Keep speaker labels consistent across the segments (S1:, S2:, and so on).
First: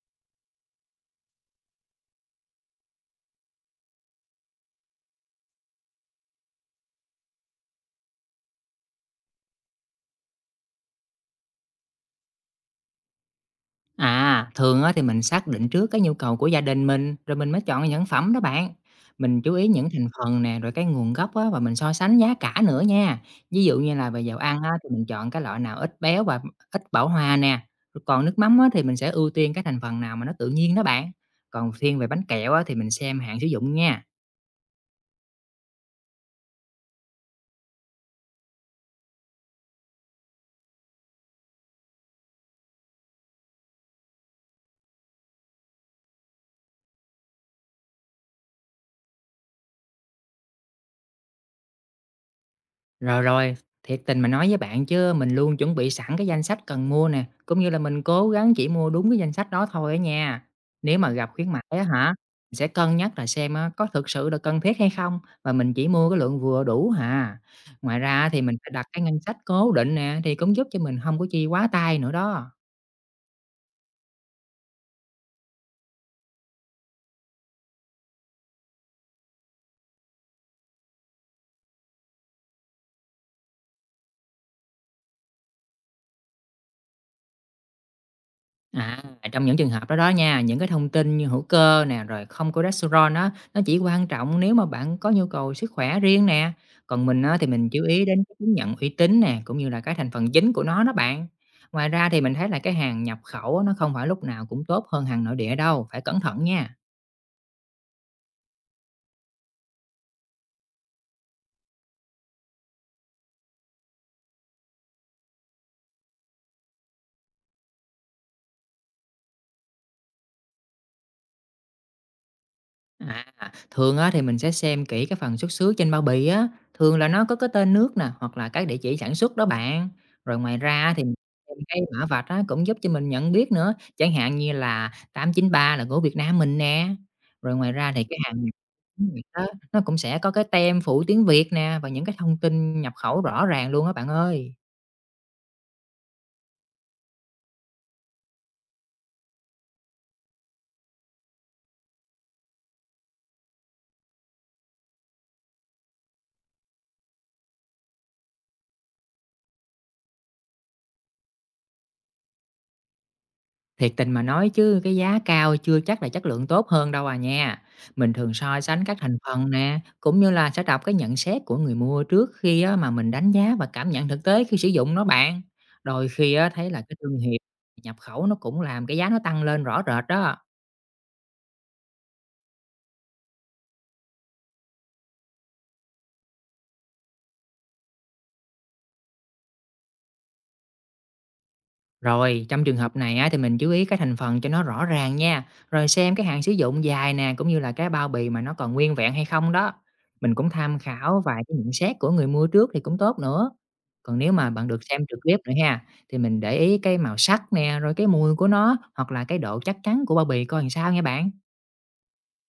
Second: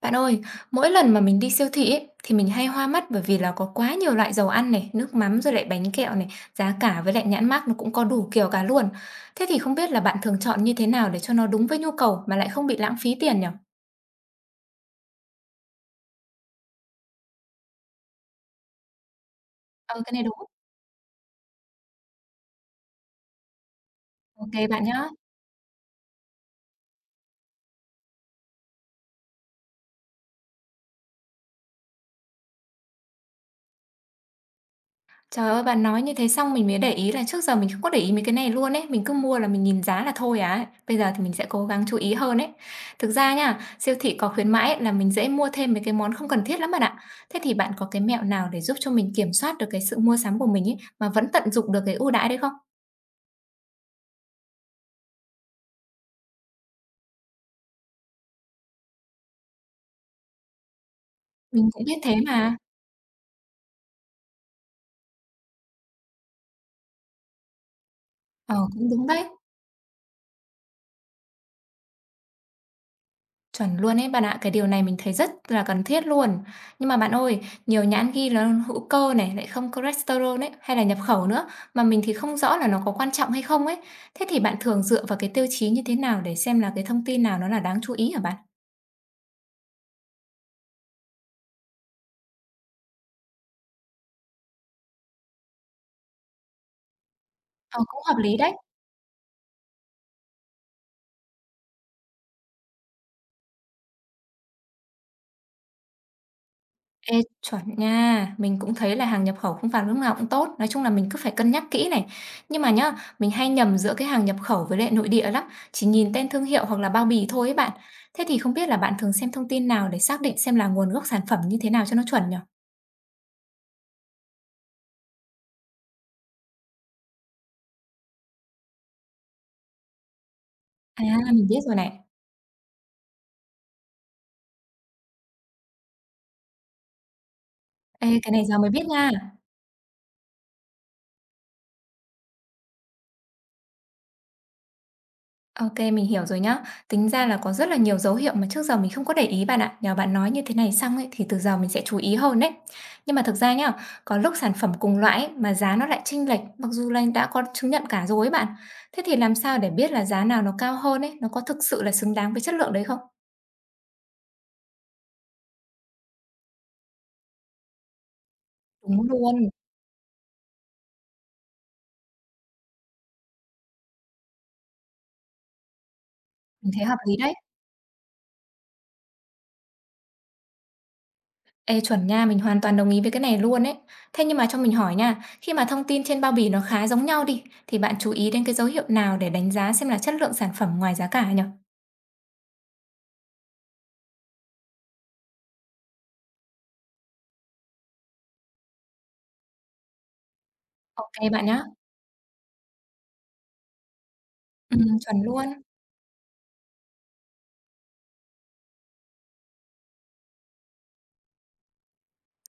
S1: Bạn ơi, mỗi lần mà mình đi siêu thị ấy, thì mình hay hoa mắt bởi vì là có quá nhiều loại dầu ăn này, nước mắm rồi lại bánh kẹo này, giá cả với lại nhãn mác nó cũng có đủ kiểu cả luôn. Thế thì không biết là bạn thường chọn như thế nào để cho nó đúng với nhu cầu mà lại không bị lãng phí tiền nhỉ?
S2: À, thường á thì mình xác định trước cái nhu cầu của gia đình mình, rồi mình mới chọn những phẩm đó bạn. Mình chú ý những
S1: Ừ,
S2: thành
S1: cái này đúng.
S2: phần nè, rồi cái nguồn gốc á, và mình so sánh giá cả nữa nha. Ví dụ như là về dầu
S1: Ok
S2: ăn á,
S1: bạn
S2: thì mình
S1: nhá.
S2: chọn cái loại nào ít béo và ít bão hòa nè. Rồi còn nước mắm á, thì mình sẽ ưu tiên cái thành phần nào mà nó tự nhiên đó bạn. Còn thiên về bánh kẹo á, thì mình xem hạn sử dụng nha.
S1: Trời ơi, bạn nói như thế xong mình mới để ý là trước giờ mình không có để ý mấy cái này luôn ấy, mình cứ mua là mình nhìn giá là thôi à. Bây giờ thì mình sẽ cố gắng chú ý hơn ấy. Thực ra nha, siêu thị có khuyến mãi ấy, là mình dễ mua thêm mấy cái món không cần thiết lắm bạn ạ. Thế thì bạn có cái mẹo nào để giúp cho mình kiểm soát được cái sự mua sắm của mình ấy mà vẫn tận dụng được cái ưu đãi đấy không?
S2: Rồi, thiệt tình mà nói với bạn chứ mình luôn chuẩn bị sẵn cái danh sách cần mua nè, cũng như là mình cố gắng chỉ mua đúng cái danh sách đó thôi á nha. Nếu mà gặp khuyến mãi
S1: Mình
S2: á
S1: cũng biết
S2: hả,
S1: thế
S2: mình
S1: mà.
S2: sẽ cân nhắc là xem á, có thực sự là cần thiết hay không, và mình chỉ mua cái lượng vừa đủ hà. Ngoài ra thì mình
S1: Ờ,
S2: phải đặt
S1: cũng
S2: cái
S1: đúng
S2: ngân
S1: đấy.
S2: sách cố định nè thì cũng giúp cho mình không có chi quá tay nữa đó.
S1: Chuẩn luôn ấy bạn ạ, cái điều này mình thấy rất là cần thiết luôn. Nhưng mà bạn ơi, nhiều nhãn ghi là hữu cơ này, lại không cholesterol ấy, hay là nhập khẩu nữa, mà mình thì không rõ là nó có quan trọng hay không ấy. Thế thì bạn thường dựa vào cái tiêu chí như thế nào để xem là cái thông tin nào nó là đáng chú ý hả bạn?
S2: À, trong những trường hợp đó đó nha, những cái thông tin như hữu cơ nè, rồi không cholesterol á, nó chỉ quan trọng nếu mà bạn có nhu cầu sức khỏe riêng nè. Còn mình á, thì mình
S1: Ờ,
S2: chú
S1: cũng
S2: ý
S1: hợp
S2: đến cái
S1: lý
S2: chứng
S1: đấy.
S2: nhận uy tín nè, cũng như là cái thành phần chính của nó đó bạn. Ngoài ra thì mình thấy là cái hàng nhập khẩu á, nó không phải lúc nào cũng tốt hơn hàng nội địa đâu, phải cẩn thận nha.
S1: Ê, chuẩn nha. Mình cũng thấy là hàng nhập khẩu không phải lúc nào cũng tốt. Nói chung là mình cứ phải cân nhắc kỹ này. Nhưng mà nhá, mình hay nhầm giữa cái hàng nhập khẩu với lại nội địa lắm. Chỉ nhìn tên thương hiệu hoặc là bao bì thôi ấy bạn. Thế thì không biết là bạn thường xem thông tin nào để xác định xem là nguồn gốc sản phẩm như thế nào cho nó chuẩn nhở?
S2: À, thường á thì mình sẽ xem kỹ cái phần xuất xứ trên bao bì á, thường là nó có cái tên nước nè, hoặc là cái địa chỉ sản xuất đó bạn. Rồi ngoài ra thì
S1: À,
S2: mình
S1: mình
S2: xem
S1: biết rồi
S2: cái
S1: này.
S2: mã vạch á cũng giúp cho mình nhận biết nữa, chẳng hạn như là 893 là của Việt Nam mình nè. Rồi ngoài ra thì cái
S1: Ê, cái
S2: hàng
S1: này
S2: nhập
S1: giờ mới biết
S2: tiếng
S1: nha.
S2: Việt á, nó cũng sẽ có cái tem phụ tiếng Việt nè và những cái thông tin nhập khẩu rõ ràng luôn á bạn ơi.
S1: OK, mình hiểu rồi nhá. Tính ra là có rất là nhiều dấu hiệu mà trước giờ mình không có để ý bạn ạ. Nhờ bạn nói như thế này xong ấy, thì từ giờ mình sẽ chú ý hơn đấy. Nhưng mà thực ra nhá, có lúc sản phẩm cùng loại ấy, mà giá nó lại chênh lệch, mặc dù là đã có chứng nhận cả rồi ấy bạn. Thế thì làm sao để biết là giá nào nó cao hơn ấy, nó có thực sự là xứng đáng với chất lượng đấy không?
S2: Thiệt tình mà nói chứ cái giá cao chưa chắc là chất lượng tốt hơn đâu à nha. Mình thường so sánh các
S1: Đúng
S2: thành
S1: luôn,
S2: phần nè, cũng như là sẽ đọc cái nhận xét của người mua trước khi á, mà mình đánh giá và cảm nhận thực tế khi sử dụng nó bạn. Đôi khi á, thấy
S1: mình
S2: là
S1: thấy
S2: cái
S1: hợp lý
S2: thương
S1: đấy.
S2: hiệu nhập khẩu nó cũng làm cái giá nó tăng lên rõ rệt đó.
S1: Ê, chuẩn nha, mình hoàn toàn đồng ý với cái này luôn ấy. Thế nhưng mà cho mình hỏi nha, khi mà thông tin trên bao bì nó khá giống nhau đi, thì bạn chú ý đến cái dấu hiệu nào để đánh giá xem là chất lượng sản phẩm ngoài giá cả nhỉ?
S2: Rồi, trong trường hợp này á, thì mình chú ý cái thành phần cho nó rõ ràng nha, rồi xem cái hạn sử dụng dài nè, cũng như là cái bao bì mà nó còn nguyên vẹn hay không đó. Mình cũng tham
S1: Ô
S2: khảo
S1: kê
S2: vài
S1: bạn
S2: cái
S1: nhá.
S2: nhận xét của người mua trước thì cũng tốt nữa. Còn nếu mà bạn được xem trực
S1: Chuẩn
S2: tiếp
S1: luôn,
S2: nữa ha, thì mình để ý cái màu sắc nè, rồi cái mùi của nó, hoặc là cái độ chắc chắn của bao bì coi làm sao nha bạn.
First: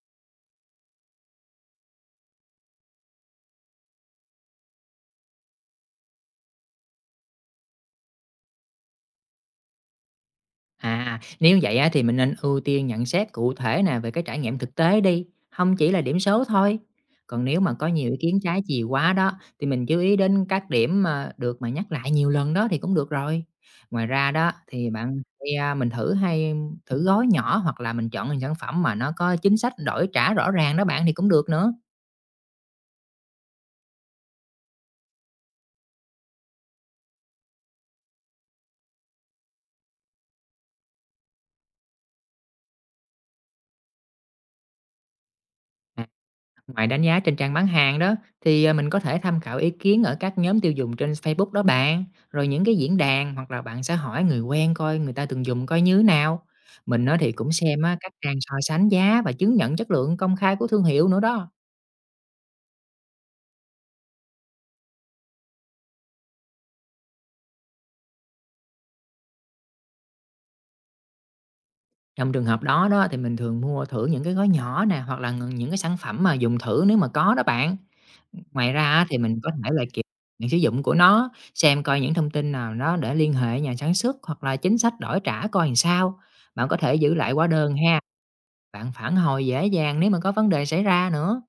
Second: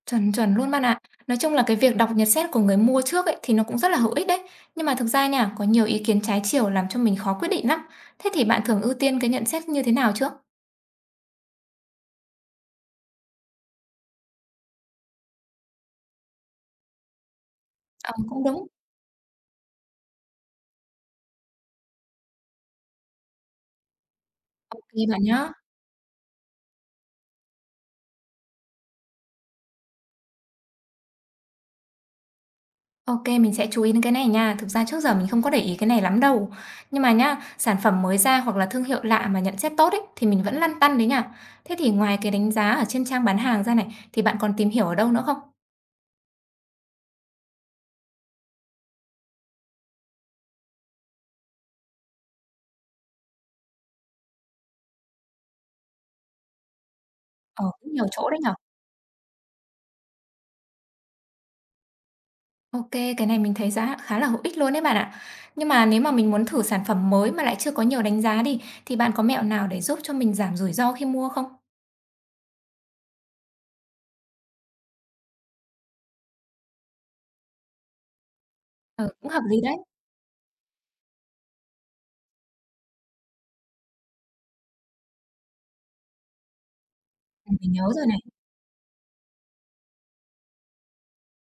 S1: chuẩn, chuẩn luôn bạn ạ. Nói chung là cái việc đọc nhận xét của người mua trước ấy, thì nó cũng rất là hữu ích đấy. Nhưng mà thực ra nha, có nhiều ý kiến trái chiều làm cho mình khó quyết định lắm. Thế thì bạn thường ưu tiên cái nhận xét như thế nào trước?
S2: À, nếu vậy á, thì mình nên ưu tiên nhận xét cụ thể nè về cái trải nghiệm thực tế đi, không chỉ là điểm số thôi. Còn nếu mà có nhiều
S1: Ờ,
S2: ý kiến
S1: cũng
S2: trái
S1: đúng.
S2: chiều quá đó, thì mình chú ý đến các điểm mà được mà nhắc lại nhiều lần đó thì cũng được rồi. Ngoài ra đó
S1: Ô
S2: thì
S1: kê
S2: bạn
S1: bạn nhá.
S2: thì, à, mình thử hay thử gói nhỏ, hoặc là mình chọn những sản phẩm mà nó có chính sách đổi trả rõ ràng đó bạn thì cũng được nữa.
S1: Ô kê, mình sẽ chú ý đến cái này nha. Thực ra trước giờ mình không có để ý cái này lắm đâu. Nhưng mà nhá, sản phẩm mới ra hoặc là thương hiệu lạ mà nhận xét tốt ấy, thì mình vẫn lăn tăn đấy nha. Thế thì ngoài cái đánh giá ở trên trang bán hàng ra này, thì bạn còn tìm hiểu ở đâu nữa không?
S2: Ngoài đánh giá trên trang bán hàng đó thì, mình có thể tham khảo ý kiến ở các nhóm tiêu dùng trên Facebook đó bạn, rồi những cái diễn đàn, hoặc là bạn sẽ hỏi người quen coi người ta từng dùng coi như thế nào. Mình á thì cũng
S1: Ờ,
S2: xem
S1: cũng
S2: á
S1: nhiều
S2: các
S1: chỗ
S2: trang
S1: đấy nhỉ?
S2: so sánh giá và chứng nhận chất lượng công khai của thương hiệu nữa đó.
S1: OK, cái này mình thấy giá khá là hữu ích luôn đấy bạn ạ. Nhưng mà nếu mà mình muốn thử sản phẩm mới mà lại chưa có nhiều đánh giá đi, thì bạn có mẹo nào để giúp cho mình giảm rủi ro khi mua không?
S2: Trong trường hợp đó đó thì mình thường mua thử những cái gói nhỏ nè, hoặc là những cái sản phẩm mà dùng thử nếu mà có đó bạn. Ngoài ra á
S1: Ừ,
S2: thì
S1: cũng
S2: mình
S1: hợp
S2: có
S1: lý
S2: thể
S1: đấy,
S2: là kiểm hạn sử dụng của nó, xem coi những thông tin nào nó để liên hệ nhà sản xuất hoặc là chính sách đổi trả coi làm sao. Bạn có thể giữ lại hóa
S1: mình
S2: đơn
S1: nhớ
S2: ha,
S1: rồi này.
S2: bạn phản hồi dễ dàng nếu mà có vấn đề xảy ra nữa.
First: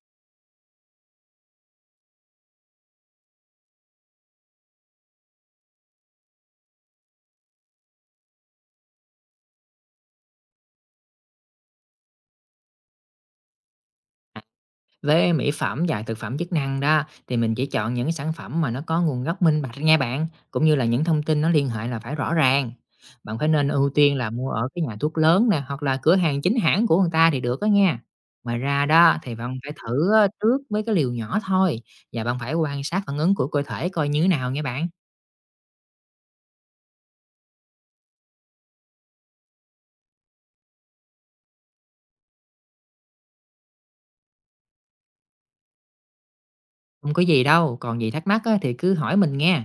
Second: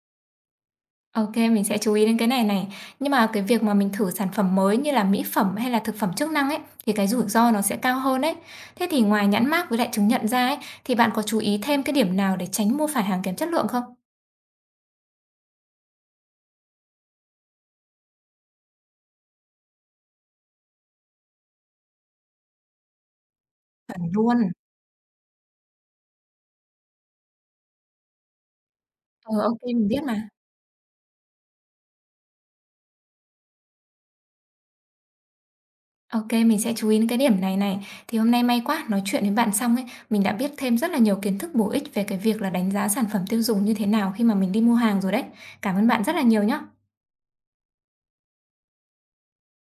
S1: OK, mình sẽ chú ý đến cái này này. Nhưng mà cái việc mà mình thử sản phẩm mới như là mỹ phẩm hay là thực phẩm chức năng ấy, thì cái rủi ro nó sẽ cao hơn đấy. Thế thì ngoài nhãn mác với lại chứng nhận ra ấy, thì bạn có chú ý thêm cái điểm nào để tránh mua phải hàng kém chất lượng không?
S2: Với mỹ phẩm và thực phẩm chức năng đó, thì mình chỉ chọn những cái sản phẩm mà nó có nguồn gốc minh bạch nha bạn, cũng như là những thông tin nó liên hệ là phải rõ ràng. Bạn phải nên ưu
S1: Chuẩn
S2: tiên là
S1: luôn.
S2: mua ở cái nhà thuốc lớn nè, hoặc là cửa hàng chính hãng của người ta thì được đó nha. Ngoài ra đó thì
S1: Ừ,
S2: bạn
S1: OK,
S2: phải
S1: mình biết
S2: thử á,
S1: mà.
S2: trước với cái liều nhỏ thôi, và bạn phải quan sát phản ứng của cơ thể coi như thế nào nha bạn.
S1: OK, mình sẽ chú ý đến cái điểm này này. Thì hôm nay may quá, nói chuyện với bạn xong ấy, mình đã biết thêm rất là nhiều kiến thức bổ ích về cái việc là đánh giá sản phẩm tiêu dùng như thế nào khi mà mình đi mua hàng rồi đấy. Cảm ơn bạn rất là nhiều nhá.
S2: Không có gì đâu, còn gì thắc mắc á, thì cứ hỏi mình nghe.